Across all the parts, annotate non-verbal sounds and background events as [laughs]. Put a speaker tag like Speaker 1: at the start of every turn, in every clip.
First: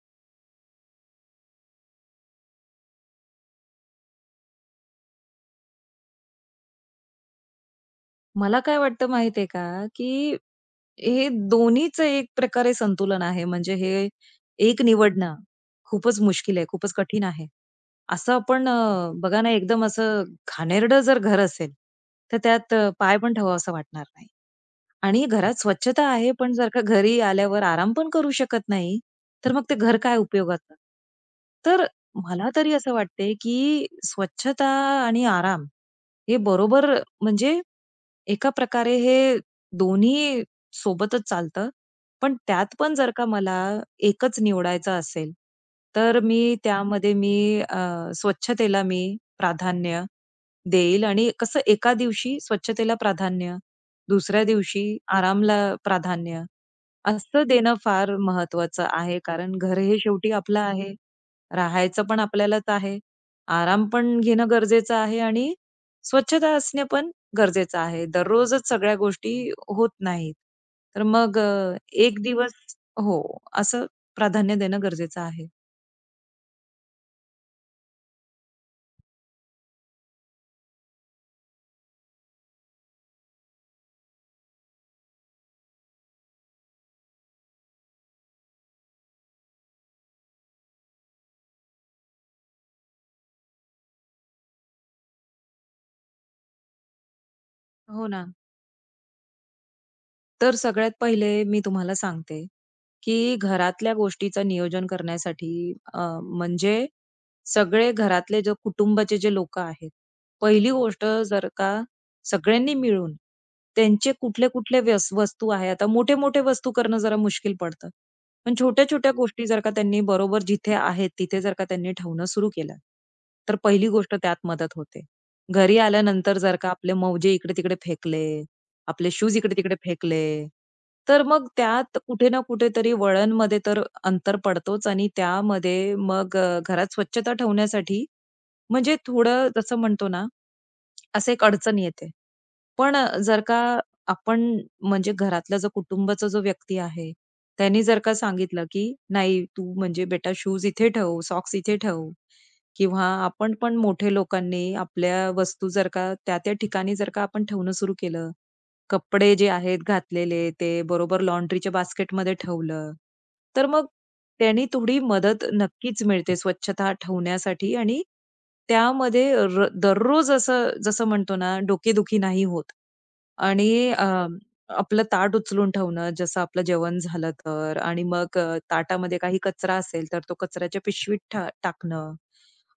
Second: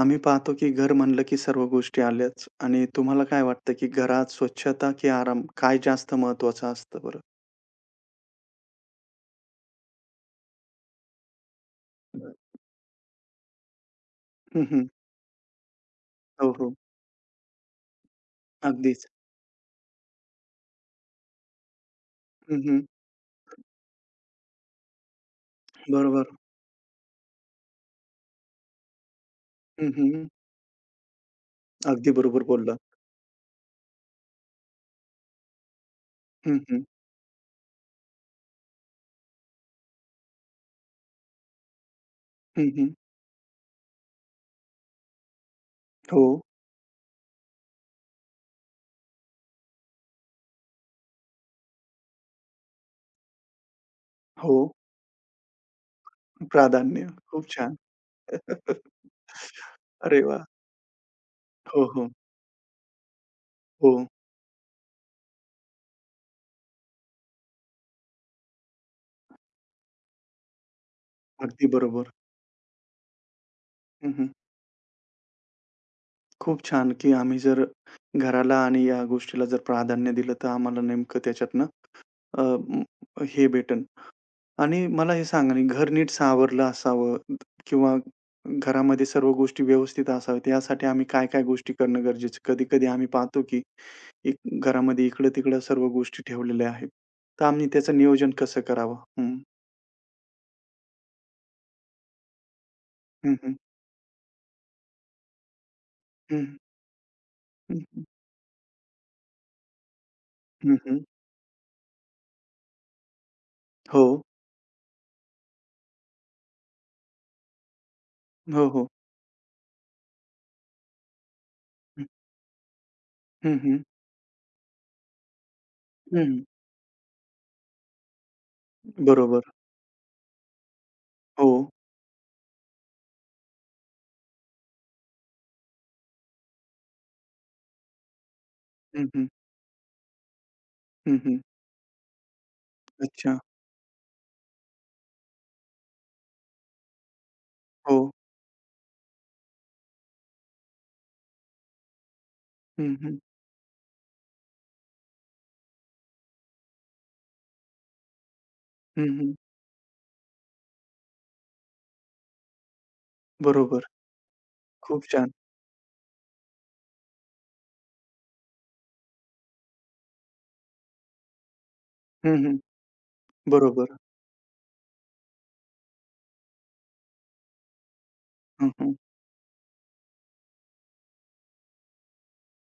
Speaker 1: आम्ही पाहतो की घर म्हणलं की सर्व गोष्टी आल्याच आणि तुम्हाला काय वाटतं की घरात स्वच्छता की आराम काय जास्त महत्वाचं असतं बरं?
Speaker 2: मला काय वाटतं माहितीये का, की हे दोन्हीचं एक प्रकारे संतुलन आहे. म्हणजे हे
Speaker 1: हं,
Speaker 2: एक
Speaker 1: हं.
Speaker 2: निवडणं खूपच
Speaker 1: हो,
Speaker 2: मुश्किल आहे,
Speaker 1: हो.
Speaker 2: खूपच कठीण आहे. असं आपण
Speaker 1: अगदीच.
Speaker 2: बघा ना, एकदम असं घाणेरडं जर घर असेल, तर
Speaker 1: हं,
Speaker 2: त्यात
Speaker 1: हं.
Speaker 2: पाय पण ठेवावासा वाटणार नाही. आणि घरात स्वच्छता
Speaker 1: बरोबर.
Speaker 2: आहे, पण जर का घरी आल्यावर आराम पण करू शकत नाही, तर मग ते
Speaker 1: हं,
Speaker 2: घर काय
Speaker 1: हं.
Speaker 2: उपयोगाचं? तर
Speaker 1: अगदी बरोबर
Speaker 2: मला तरी
Speaker 1: बोललात.
Speaker 2: असं वाटते, की स्वच्छता आणि आराम हे
Speaker 1: हं, हं.
Speaker 2: बरोबर म्हणजे एका प्रकारे हे दोन्ही सोबतच चालतं. पण
Speaker 1: हं,
Speaker 2: त्यात
Speaker 1: हं.
Speaker 2: पण जर का मला एकच निवडायचं असेल, तर
Speaker 1: हो,
Speaker 2: मी त्यामध्ये अ, स्वच्छतेला मी प्राधान्य देईल आणि कसं एका दिवशी स्वच्छतेला प्राधान्य, दुसऱ्या
Speaker 1: हो.
Speaker 2: दिवशी आरामला प्राधान्य,
Speaker 1: प्राधान्य.
Speaker 2: असं
Speaker 1: खूप
Speaker 2: देणं
Speaker 1: छान.
Speaker 2: फार महत्वाचं
Speaker 1: [laughs]
Speaker 2: आहे. कारण घर हे
Speaker 1: अरे
Speaker 2: शेवटी
Speaker 1: वाह!
Speaker 2: आपलं आहे.
Speaker 1: हो,
Speaker 2: राहायचं
Speaker 1: हो.
Speaker 2: पण आपल्यालाच आहे. आराम
Speaker 1: हो.
Speaker 2: पण घेणं गरजेचं आहे आणि स्वच्छता असणे पण गरजेचं आहे. दररोजच सगळ्या गोष्टी होत नाहीत. तर मग
Speaker 1: अगदी बरोबर.
Speaker 2: एक दिवस हो, असं
Speaker 1: हं, हं.
Speaker 2: प्राधान्य देणं गरजेचं आहे.
Speaker 1: खूप छान की आम्ही जर घराला आणि या गोष्टीला जर प्राधान्य दिलं तर आम्हाला नेमकं त्याच्यातनं अ, हे भेटेल. आणि मला हे सांगा ना, घर नीट सावरलं असावं किंवा घरामध्ये सर्व गोष्टी व्यवस्थित असाव्यात, यासाठी आम्ही काय-काय गोष्टी करणं गरजेचं आहे? कधी-कधी आम्ही पाहतो, की एक घरामध्ये इकडं-तिकडं सर्व गोष्टी ठेवलेल्या आहेत. तर आम्ही त्याचं
Speaker 2: हो ना.
Speaker 1: नियोजन कसं करावं?
Speaker 2: तर सगळ्यात पहिले मी तुम्हाला सांगते
Speaker 1: हं,
Speaker 2: की
Speaker 1: हं.
Speaker 2: घरातल्या गोष्टीचं नियोजन करण्यासाठी
Speaker 1: हं,
Speaker 2: म्हणजे
Speaker 1: हं,
Speaker 2: सगळे
Speaker 1: हं.
Speaker 2: घरातले जे कुटुंबाचे जे लोकं आहेत, पहिली
Speaker 1: हं, हं.
Speaker 2: गोष्ट जर का सगळ्यांनी मिळून
Speaker 1: हो.
Speaker 2: त्यांचे कुठले-कुठले वस्तू आहे. आता मोठे-मोठे वस्तू करणं जरा मुश्किल पडतं. पण
Speaker 1: हो, हो.
Speaker 2: छोट्या-छोट्या गोष्टी जर का त्यांनी बरोबर जिथे आहेत, तिथे जर का त्यांनी
Speaker 1: हं,
Speaker 2: ठेवणं सुरू केलं, तर
Speaker 1: हं, हं.
Speaker 2: पहिली गोष्ट त्यात मदत होते. घरी आल्यानंतर
Speaker 1: हं.
Speaker 2: जर का आपले मौजे इकडे-तिकडे फेकले आपले शूज
Speaker 1: बरोबर.
Speaker 2: इकडे-तिकडे फेकले. तर मग
Speaker 1: हो.
Speaker 2: त्यात कुठे ना कुठेतरी वळणमध्ये तर अंतर पडतोच आणि त्यामध्ये मग घरात स्वच्छता ठेवण्यासाठी म्हणजे
Speaker 1: हं, हं.
Speaker 2: थोडं जसं म्हणतो ना,
Speaker 1: हं,
Speaker 2: असं
Speaker 1: हं.
Speaker 2: एक अडचण येते. पण
Speaker 1: अच्छा.
Speaker 2: जर का आपण म्हणजे घरातला जो कुटुंबाचा जो व्यक्ती आहे, त्यांनी जर
Speaker 1: हो.
Speaker 2: का सांगितलं, की "नाही, तू म्हणजे बेटा शूज इथे ठेव, सॉक्स इथे ठेव."
Speaker 1: हं,
Speaker 2: किंवा
Speaker 1: हं.
Speaker 2: आपण पण मोठे लोकांनी आपल्या वस्तू जर का त्या-त्या ठिकाणी जर का आपण ठेवणं सुरू केलं,
Speaker 1: हं, हं.
Speaker 2: कपडे जे आहेत घातलेले, ते बरोबर लॉन्ड्रीच्या बास्केटमध्ये ठेवलं. तर
Speaker 1: बरोबर.
Speaker 2: मग त्यानी थोडी
Speaker 1: खूप छान.
Speaker 2: मदत नक्कीच मिळते स्वच्छता ठेवण्यासाठी आणि त्यामध्ये दररोज असं जसं म्हणतो ना, डोकेदुखी
Speaker 1: हं,
Speaker 2: नाही
Speaker 1: हं.
Speaker 2: होत. आणि
Speaker 1: बरोबर.
Speaker 2: अ, आपलं ताट उचलून ठेवणं, जसं आपलं जेवण झालं तर आणि मग
Speaker 1: हं, हं.
Speaker 2: ताटामध्ये काही कचरा असेल, तर तो कचऱ्याच्या पिशवीत टाकणं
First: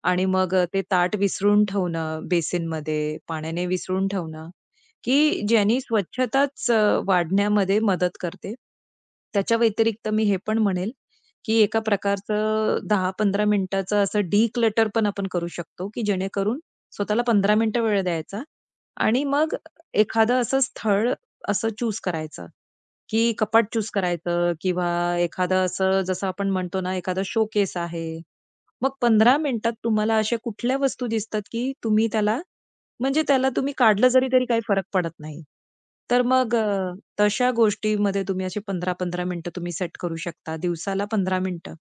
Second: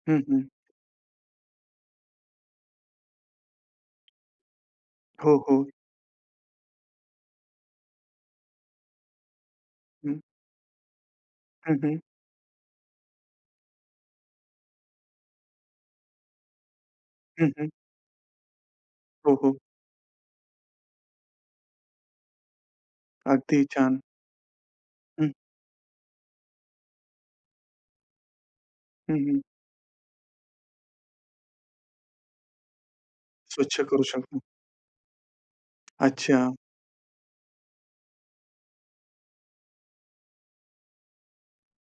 Speaker 1: हं,
Speaker 2: आणि
Speaker 1: हं.
Speaker 2: मग ते ताट विसरून ठेवणं बेसिनमध्ये, पाण्याने विसरून ठेवणं.
Speaker 1: हो,
Speaker 2: की
Speaker 1: हो.
Speaker 2: ज्यांनी स्वच्छताच वाढण्यामध्ये मदत करते. त्याच्या व्यतिरिक्त
Speaker 1: हं,
Speaker 2: मी हे पण म्हणेल, की
Speaker 1: हं,
Speaker 2: एका
Speaker 1: हं,
Speaker 2: प्रकारचं दहा 15 मिनिटाचं असं डिक्लटर पण आपण करू शकतो, की जेणेकरून स्वतःला
Speaker 1: हं,
Speaker 2: 15
Speaker 1: हं.
Speaker 2: मिनिटं वेळ द्यायचा आणि
Speaker 1: हो, हो.
Speaker 2: मग एखादं असं स्थळ असं चूज करायचं, की
Speaker 1: अगदी
Speaker 2: कपाट चूज
Speaker 1: छान.
Speaker 2: करायचं किंवा
Speaker 1: हं,
Speaker 2: एखादं असं जसं आपण म्हणतो ना, एखादा शोकेस आहे मग
Speaker 1: हं,
Speaker 2: 15
Speaker 1: हं.
Speaker 2: मिनिटात तुम्हाला अशा कुठल्या वस्तू दिसतात, की तुम्ही त्याला म्हणजे त्याला तुम्ही
Speaker 1: स्वच्छ करू
Speaker 2: काढलं जरी
Speaker 1: शकतो.
Speaker 2: तरी काही फरक पडत नाही. तर
Speaker 1: अच्छा.
Speaker 2: मग तशा गोष्टीमध्ये तुम्ही असे 15-15 मिनिटं तुम्ही सेट करू शकता. दिवसाला 15 मिनिटं.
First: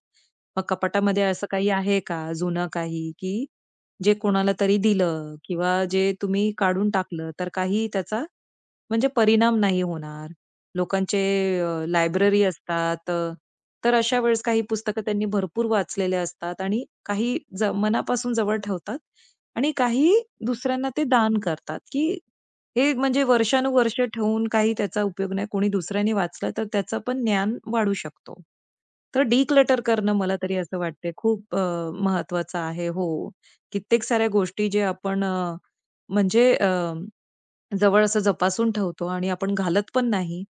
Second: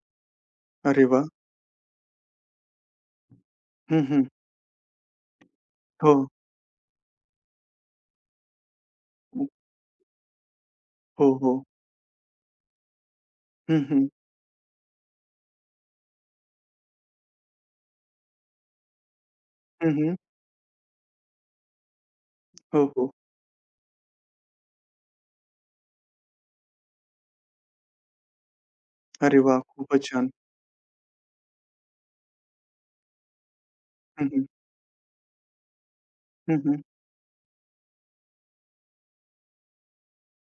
Speaker 2: मग
Speaker 1: अरे
Speaker 2: कपाटामध्ये
Speaker 1: वाह!
Speaker 2: असं काही आहे का जुनं काही, की
Speaker 1: हं,
Speaker 2: जे
Speaker 1: हं.
Speaker 2: कोणाला तरी दिलं किंवा जे
Speaker 1: हो.
Speaker 2: तुम्ही काढून टाकलं, तर काही त्याचा म्हणजे परिणाम नाही होणार. लोकांचे
Speaker 1: हो, हो.
Speaker 2: लायब्ररी असतात.
Speaker 1: हं,
Speaker 2: तर
Speaker 1: हं.
Speaker 2: अशा वेळेस काही पुस्तकं त्यांनी भरपूर वाचलेले असतात आणि काही मनापासून जवळ ठेवतात आणि
Speaker 1: हं,
Speaker 2: काही
Speaker 1: हं.
Speaker 2: दुसऱ्यांना ते दान करतात, की
Speaker 1: हो,
Speaker 2: हे
Speaker 1: हो.
Speaker 2: म्हणजे वर्षानुवर्षे ठेवून काही त्याचा उपयोग नाही. कोणी दुसऱ्याने वाचलं तर त्याचं पण ज्ञान वाढू शकतो. तर
Speaker 1: अरे वाह!
Speaker 2: डिक्लटर
Speaker 1: खूपच
Speaker 2: करणं
Speaker 1: छान.
Speaker 2: मला तरी असं वाटते खूप महत्वाचं आहे. हो. कित्येक
Speaker 1: हं,
Speaker 2: साऱ्या
Speaker 1: हं.
Speaker 2: गोष्टी जे आपण म्हणजे
Speaker 1: हं, हं.
Speaker 2: जवळ असं जपासून ठेवतो आणि आपण घालत पण नाही.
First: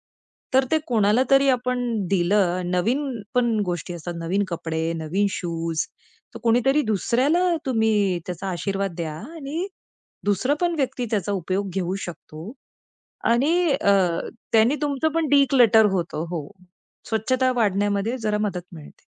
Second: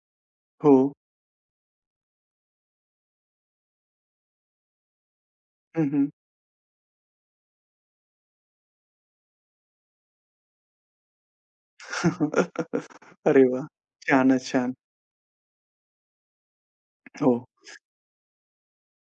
Speaker 2: तर
Speaker 1: हो.
Speaker 2: ते कोणाला तरी आपण दिलं, नवीन पण गोष्टी असतात, नवीन कपडे, नवीन शूज,
Speaker 1: हं, हं.
Speaker 2: तर कोणीतरी दुसऱ्याला तुम्ही त्याचा आशीर्वाद द्या आणि दुसरा पण व्यक्ती त्याचा उपयोग घेऊ शकतो
Speaker 1: [laughs] अरे
Speaker 2: आणि
Speaker 1: वाह!
Speaker 2: अ,
Speaker 1: छानच छान.
Speaker 2: त्याने तुमचं पण डिक्लटर होतं. हो.
Speaker 1: हो.
Speaker 2: स्वच्छता वाढण्यामध्ये जरा मदत मिळते.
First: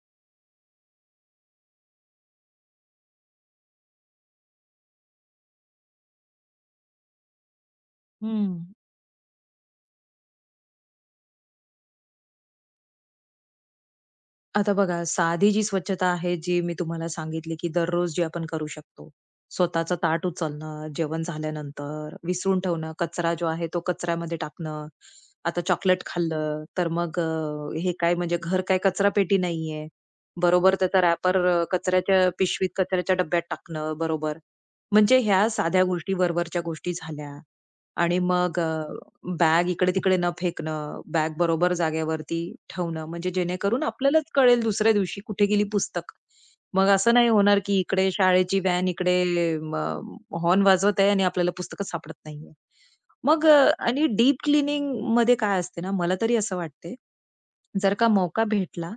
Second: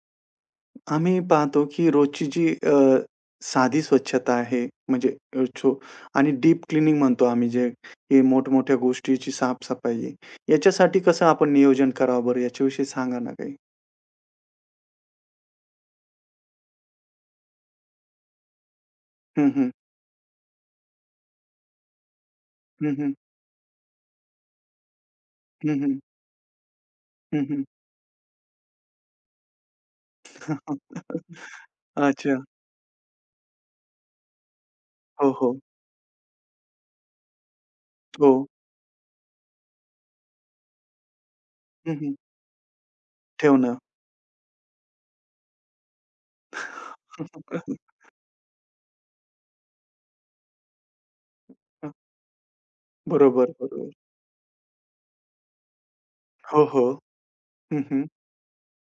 Speaker 1: आम्ही पाहतो, की रोजची जी साधी स्वच्छता आहे, म्हणजे अ, छो आणि डीप क्लिनिंग म्हणतो आम्ही जे हे
Speaker 2: हं.
Speaker 1: मोठमोठ्या गोष्टीची साफ-सफाई आहे. याच्यासाठी कसं आपण नियोजन करावं बरं याच्याविषयी सांगा ना काही?
Speaker 2: आता बघा, साधी जी स्वच्छता आहे, जी मी तुम्हाला सांगितली, की दररोज जी आपण करू शकतो.
Speaker 1: हं, हं.
Speaker 2: स्वतःचं ताट उचलणं, जेवण झाल्यानंतर विसरून ठेवणं,
Speaker 1: हं, हं.
Speaker 2: कचरा जो आहे तो कचऱ्यामध्ये टाकणं. आता
Speaker 1: हं, हं.
Speaker 2: चॉकलेट खाल्लं, तर मग
Speaker 1: हं, हं.
Speaker 2: हे काय म्हणजे घर काय कचरा पेटी नाहीये. बरोबर त्याचा रॅपर
Speaker 1: [laughs]
Speaker 2: कचऱ्याच्या
Speaker 1: अच्छा.
Speaker 2: पिशवीत, कचऱ्याच्या डब्यात टाकणं बरोबर. म्हणजे
Speaker 1: हो,
Speaker 2: ह्या
Speaker 1: हो.
Speaker 2: साध्या गोष्टी, वरवरच्या गोष्टी झाल्या आणि
Speaker 1: हो.
Speaker 2: मग बॅग इकडे-तिकडे न फेकणं, बॅग बरोबर
Speaker 1: हं, हं.
Speaker 2: जागेवरती ठेवणं, म्हणजे
Speaker 1: ठेवणं.
Speaker 2: जेणेकरून आपल्यालाच कळेल दुसऱ्या दिवशी कुठे गेली पुस्तक. मग असं नाही होणार, की
Speaker 1: [laughs]
Speaker 2: इकडे शाळेची व्हॅन इकडे म हॉर्न वाजवत आहे आणि आपल्याला पुस्तकच सापडत नाहीये. मग
Speaker 1: बरोबर, बरोबर.
Speaker 2: आणि डीप क्लीनिंगमध्ये काय असते ना, मला तरी असं
Speaker 1: हो, हो.
Speaker 2: वाटते,
Speaker 1: हं,
Speaker 2: जर
Speaker 1: हं.
Speaker 2: का मौका भेटला,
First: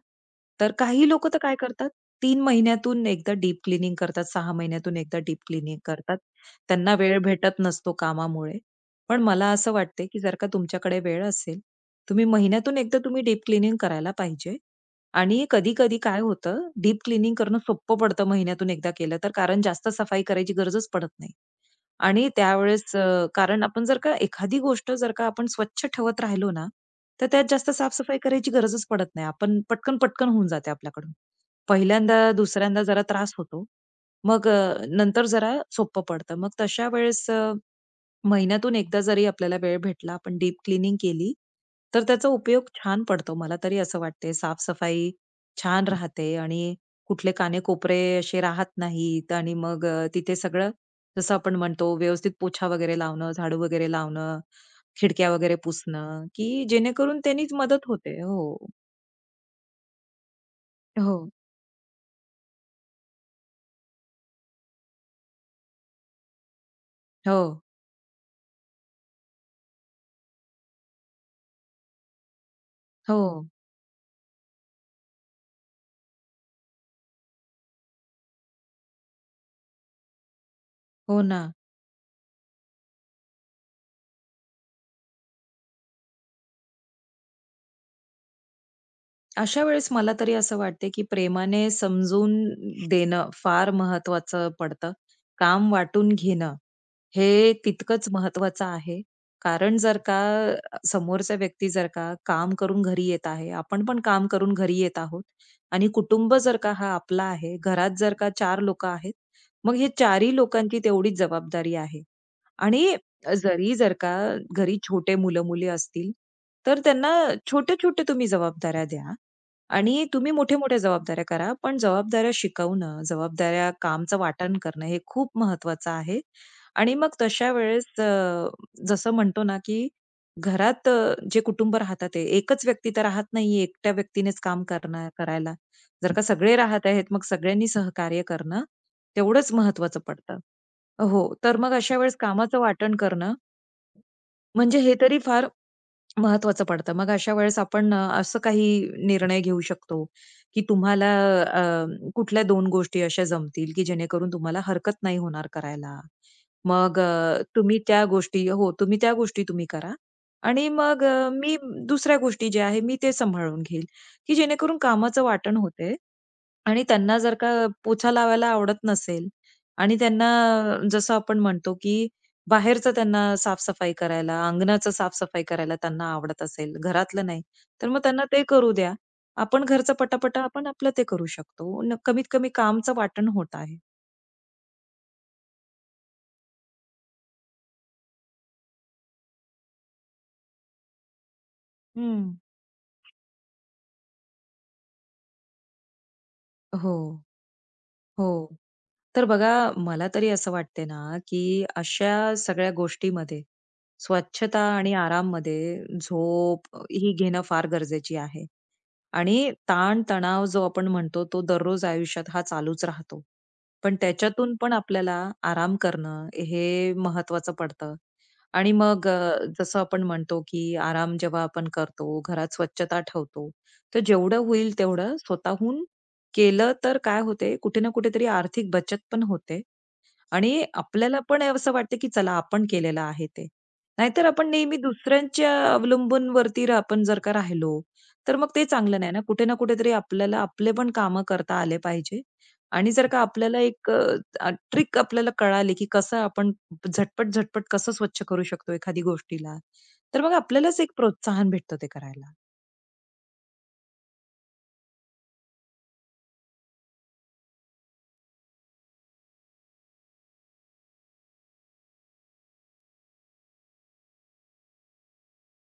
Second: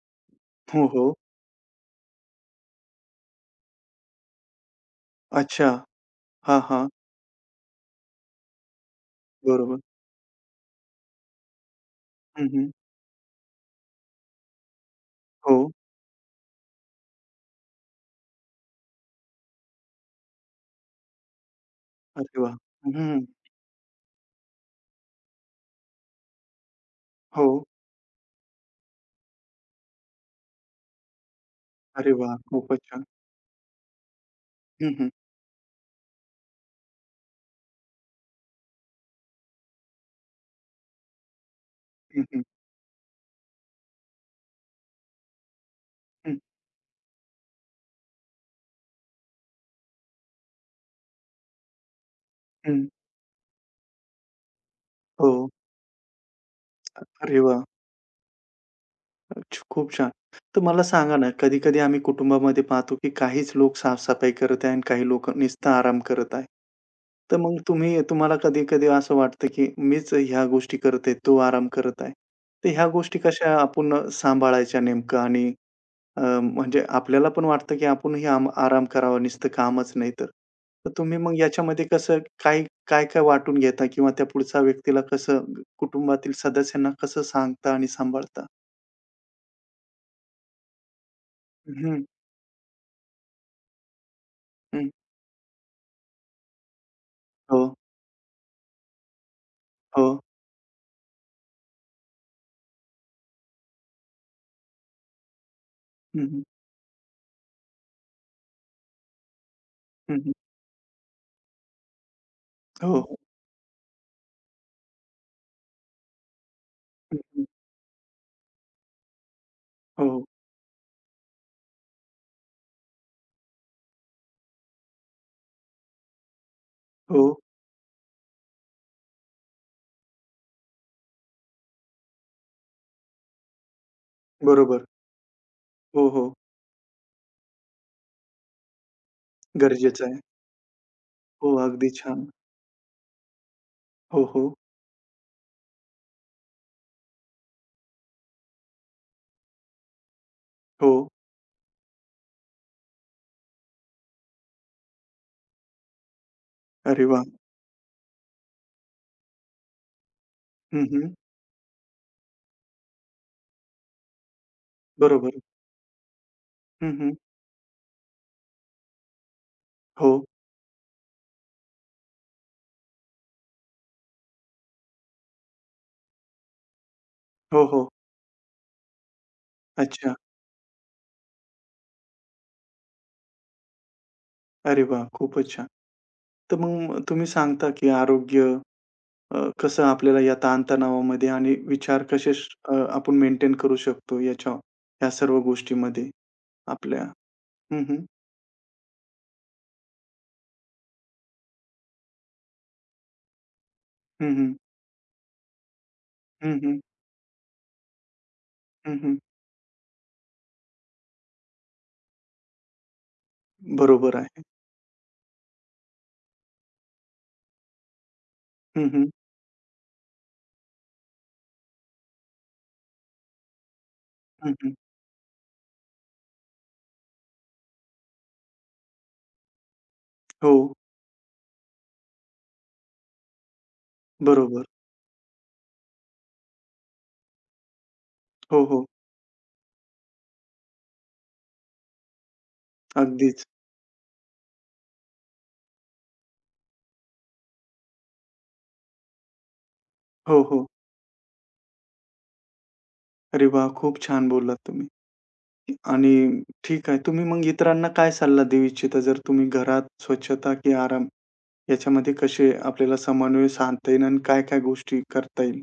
Speaker 2: तर
Speaker 1: हो,
Speaker 2: काही
Speaker 1: हो.
Speaker 2: लोकं तर काय करतात, 3 महिन्यातून एकदा डीप क्लीनिंग करतात, 6 महिन्यातून एकदा डीप
Speaker 1: अच्छा.
Speaker 2: क्लीनिंग करतात.
Speaker 1: हां, हां.
Speaker 2: त्यांना वेळ भेटत नसतो कामामुळे. पण मला असं
Speaker 1: बरोबर.
Speaker 2: वाटते, की जर का तुमच्याकडे वेळ असेल, तुम्ही
Speaker 1: हं, हं.
Speaker 2: महिन्यातून एकदा तुम्ही डीप क्लीनिंग करायला पाहिजे. आणि
Speaker 1: हो.
Speaker 2: कधी-कधी काय होतं, डीप क्लीनिंग करणं सोपं पडतं महिन्यातून एकदा केलं तर, कारण जास्त सफाई करायची गरजच पडत नाही. आणि
Speaker 1: अरे वाह!
Speaker 2: त्यावेळेस
Speaker 1: हं.
Speaker 2: कारण आपण जर का एखादी गोष्ट जर का आपण स्वच्छ ठेवत राहिलो ना, तर त्यात
Speaker 1: हो.
Speaker 2: जास्त साफ करायची गरजच पडत नाही. आपण पटकन-पटकन होऊन जाते आपल्याकडून.
Speaker 1: अरे
Speaker 2: पहिल्यांदा,
Speaker 1: वाह! खूपच
Speaker 2: दुसऱ्यांदा जरा
Speaker 1: छान.
Speaker 2: त्रास होतो. मग
Speaker 1: हं, हं.
Speaker 2: नंतर जरा सोपं पडतं. मग तशा वेळेस महिन्यातून एकदा जरी आपल्याला वेळ भेटला, आपण डीप क्लीनिंग केली, तर
Speaker 1: हं,
Speaker 2: त्याचा
Speaker 1: हं.
Speaker 2: उपयोग छान पडतो. मला तरी असं वाटते. साफ-सफाई छान राहते
Speaker 1: हं,
Speaker 2: आणि कुठले काने-कोपरे असे राहत नाहीत आणि मग तिथे सगळं जसं आपण म्हणतो व्यवस्थित पोछा
Speaker 1: हं.
Speaker 2: वगैरे लावणं, झाडू वगैरे लावणं, खिडक्या
Speaker 1: हो.
Speaker 2: वगैरे पुसणं, की जेणेकरून
Speaker 1: अरे
Speaker 2: त्यांनीच
Speaker 1: वाह!
Speaker 2: मदत होते. हो.
Speaker 1: खूप छान. तर मला सांगा ना,
Speaker 2: हो.
Speaker 1: कधी-कधी आम्ही कुटुंबामध्ये पाहतो, की काहीच लोक साफ-सफाई करत आहे आणि काही लोक नुसतं आराम करत आहे. तर
Speaker 2: हो.
Speaker 1: मग तुम्ही तुम्हाला कधी-कधी असं वाटतं, की मीच ह्या गोष्टी करत आहे, तो आराम करत आहे. तर ह्या गोष्टी
Speaker 2: हो.
Speaker 1: कशा आपण सांभाळायच्या नेमकं आणि म्हणजे आपल्याला पण वाटतं, की आपणही आराम करावा, नुसतं कामच नाही तर. तर तुम्ही
Speaker 2: हो
Speaker 1: मग
Speaker 2: ना.
Speaker 1: याच्यामध्ये कसं काय, काय-काय वाटून घेता किंवा त्या पुढच्या व्यक्तीला कसं कुटुंबातील सदस्यांना कसं सांगता आणि सांभाळता?
Speaker 2: अशा वेळेस मला तरी असं वाटते, की प्रेमाने
Speaker 1: हं,
Speaker 2: समजून देणं फार महत्वाचं
Speaker 1: हं.
Speaker 2: पडतं. काम वाटून घेणं हे
Speaker 1: हो,
Speaker 2: तितकंच महत्वाचं आहे. कारण जर
Speaker 1: हो.
Speaker 2: का समोरचा व्यक्ती जर का काम करून घरी येत आहे, आपण पण काम करून घरी येत आहोत आणि
Speaker 1: हं,
Speaker 2: कुटुंब
Speaker 1: हं.
Speaker 2: जर का हा आपला आहे, घरात जर का 4 लोकं आहेत, मग हे 4ही लोकांची तेवढीच जबाबदारी आहे. आणि
Speaker 1: हो, हो.
Speaker 2: जरी जर का घरी छोटे मुलं-मुली असतील, तर त्यांना
Speaker 1: हं,
Speaker 2: छोटे-छोटे तुम्ही जबाबदाऱ्या द्या आणि
Speaker 1: हो,
Speaker 2: तुम्ही मोठे मोठे जबाबदाऱ्या करा. पण जबाबदाऱ्या शिकवणं, जबाबदाऱ्या कामचं वाटण करणं हे खूप महत्वाचं आहे. आणि मग
Speaker 1: हो.
Speaker 2: तशा वेळेस जसं म्हणतो ना, की घरात जे कुटुंब राहतात ते एकच व्यक्ती तर राहत नाहीये, एकट्या व्यक्तीनेच काम
Speaker 1: बरोबर.
Speaker 2: करणार करायला.
Speaker 1: हो,
Speaker 2: जर का
Speaker 1: हो.
Speaker 2: सगळे राहत आहेत, मग सगळ्यांनी सहकार्य करणं तेवढंच महत्वाचं
Speaker 1: गरजेचं आहे.
Speaker 2: पडतं. हो,
Speaker 1: हो,
Speaker 2: तर मग
Speaker 1: अगदी
Speaker 2: अशा वेळेस
Speaker 1: छान.
Speaker 2: कामाचं वाटण करणं,
Speaker 1: हो, हो.
Speaker 2: म्हणजे हे तरी फार महत्वाचं पडतं. मग अशा वेळेस आपण असं काही निर्णय घेऊ शकतो, की
Speaker 1: हो.
Speaker 2: तुम्हाला अ, कुठल्या 2 गोष्टी अशा जमतील, की जेणेकरून तुम्हाला हरकत नाही होणार करायला. मग
Speaker 1: अरे वाह!
Speaker 2: तुम्ही त्या गोष्टी तुम्ही करा आणि
Speaker 1: हं,
Speaker 2: मग
Speaker 1: हं.
Speaker 2: मी दुसऱ्या गोष्टी ज्या आहे, मी ते सांभाळून घेईल, की जेणेकरून कामाचं
Speaker 1: बरोबर.
Speaker 2: वाटण होते आणि
Speaker 1: हं, हं.
Speaker 2: त्यांना जर का पोछा लावायला आवडत नसेल आणि
Speaker 1: हो.
Speaker 2: त्यांना जसं आपण म्हणतो, की बाहेरचं त्यांना साफ-सफाई करायला, अंगणाचं साफ-सफाई करायला त्यांना आवडत असेल, घरातलं नाही,
Speaker 1: हो, हो.
Speaker 2: तर मग त्यांना ते करू द्या. आपण घरचं
Speaker 1: अच्छा.
Speaker 2: पटापटा आपण आपलं ते करू शकतो. न कमीत कमी कामचं वाटण होत आहे.
Speaker 1: अरे वाह! खूपच छान. तर मग तुम्ही सांगता, की आरोग्य कसं आपल्याला या ताणतणावामध्ये आणि विचार
Speaker 2: हं.
Speaker 1: कसे आपण मेंटेन करू शकतो याच्या ह्या सर्व गोष्टीमध्ये आपल्या.
Speaker 2: हो,
Speaker 1: हं, हं.
Speaker 2: हो. तर बघा मला तरी असं वाटते ना, की अशा सगळ्या गोष्टीमध्ये
Speaker 1: हं, हं.
Speaker 2: स्वच्छता आणि आराममध्ये
Speaker 1: हं,
Speaker 2: झोप
Speaker 1: हं.
Speaker 2: ही घेणं फार गरजेची आहे.
Speaker 1: हं,
Speaker 2: आणि ताण-तणाव जो आपण म्हणतो तो दररोज आयुष्यात हा चालूच राहतो. पण
Speaker 1: बरोबर आहे.
Speaker 2: त्याच्यातून पण आपल्याला आराम करणं हे महत्वाचं पडतं. आणि
Speaker 1: हं,
Speaker 2: मग
Speaker 1: हं.
Speaker 2: जसं आपण म्हणतो की आराम जेव्हा आपण करतो, घरात स्वच्छता ठेवतो, तर जेवढं
Speaker 1: हं, हं.
Speaker 2: होईल तेवढं स्वतःहून केलं तर काय होते, कुठे ना कुठेतरी आर्थिक बचत पण होते
Speaker 1: हो.
Speaker 2: आणि आपल्याला पण असं वाटतं, की चला आपण केलेलं आहे ते. नाहीतर आपण
Speaker 1: बरोबर.
Speaker 2: नेहमी दुसऱ्यांच्या अवलंबून वरती आपण जर का राहिलो, तर मग
Speaker 1: हो,
Speaker 2: ते
Speaker 1: हो.
Speaker 2: चांगलं नाही ना. कुठे ना कुठेतरी आपल्याला आपले पण कामं करता आले पाहिजे आणि जर का
Speaker 1: अगदीच.
Speaker 2: आपल्याला एक ट्रिक आपल्याला कळाली, की कसं आपण झटपट, झटपट कसं स्वच्छ करू शकतो एखादी गोष्टीला, तर मग
Speaker 1: हो, हो.
Speaker 2: आपल्यालाच एक प्रोत्साहन भेटतं ते करायला.
Speaker 1: अरे वाह! खूप छान बोललात तुम्ही. आणि ठीक आहे. तुम्ही मग इतरांना काय सल्ला देऊ इच्छिता? जर तुम्ही घरात स्वच्छता की आराम याच्यामध्ये कसे आपल्याला समन्वय साधता येईल आणि काय-काय गोष्टी करता येईल?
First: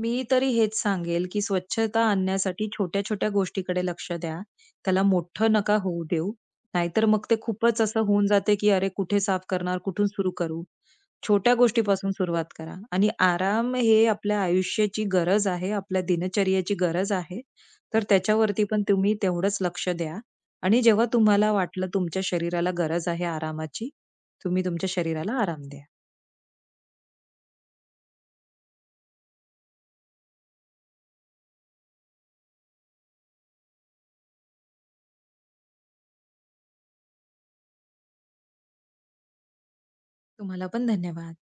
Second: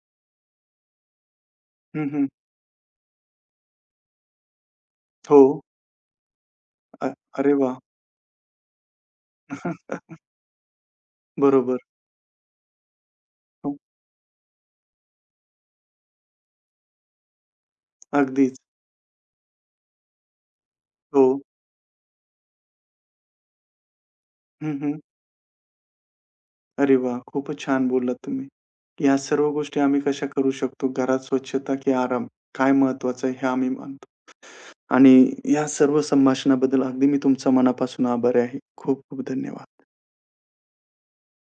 Speaker 2: मी तरी हेच सांगेल, की स्वच्छता
Speaker 1: हं, हं.
Speaker 2: आणण्यासाठी छोट्या-छोट्या गोष्टीकडे लक्ष द्या. त्याला
Speaker 1: हो.
Speaker 2: मोठं नका होऊ देऊ. नाहीतर
Speaker 1: अ
Speaker 2: मग ते
Speaker 1: अरे वाह!
Speaker 2: खूपच असं होऊन जाते, की "अरे, कुठे साफ करणार? कुठून
Speaker 1: [laughs]
Speaker 2: सुरू करू?" छोट्या
Speaker 1: बरोबर.
Speaker 2: गोष्टीपासून सुरुवात करा आणि आराम
Speaker 1: हो,
Speaker 2: हे आपल्या आयुष्याची गरज आहे, आपल्या दिनचर्येची गरज आहे. तर
Speaker 1: अगदीच.
Speaker 2: त्याच्यावरती पण तुम्ही तेवढंच लक्ष द्या आणि जेव्हा
Speaker 1: हो.
Speaker 2: तुम्हाला वाटलं तुमच्या शरीराला गरज आहे आरामाची, तुम्ही
Speaker 1: हं,
Speaker 2: तुमच्या
Speaker 1: हं.
Speaker 2: शरीराला आराम द्या.
Speaker 1: अरे वाह! खूपच छान बोललात तुम्ही. या सर्व गोष्टी आम्ही कशा करू शकतो? घरात स्वच्छता की आराम? काय महत्वाचं आहे? हे आम्ही मानतो. आणि या सर्व संभाषणाबद्दल अगदी मी तुमचा मनापासून आभारी आहे. खूप खूप धन्यवाद.
Speaker 2: तुम्हाला पण धन्यवाद.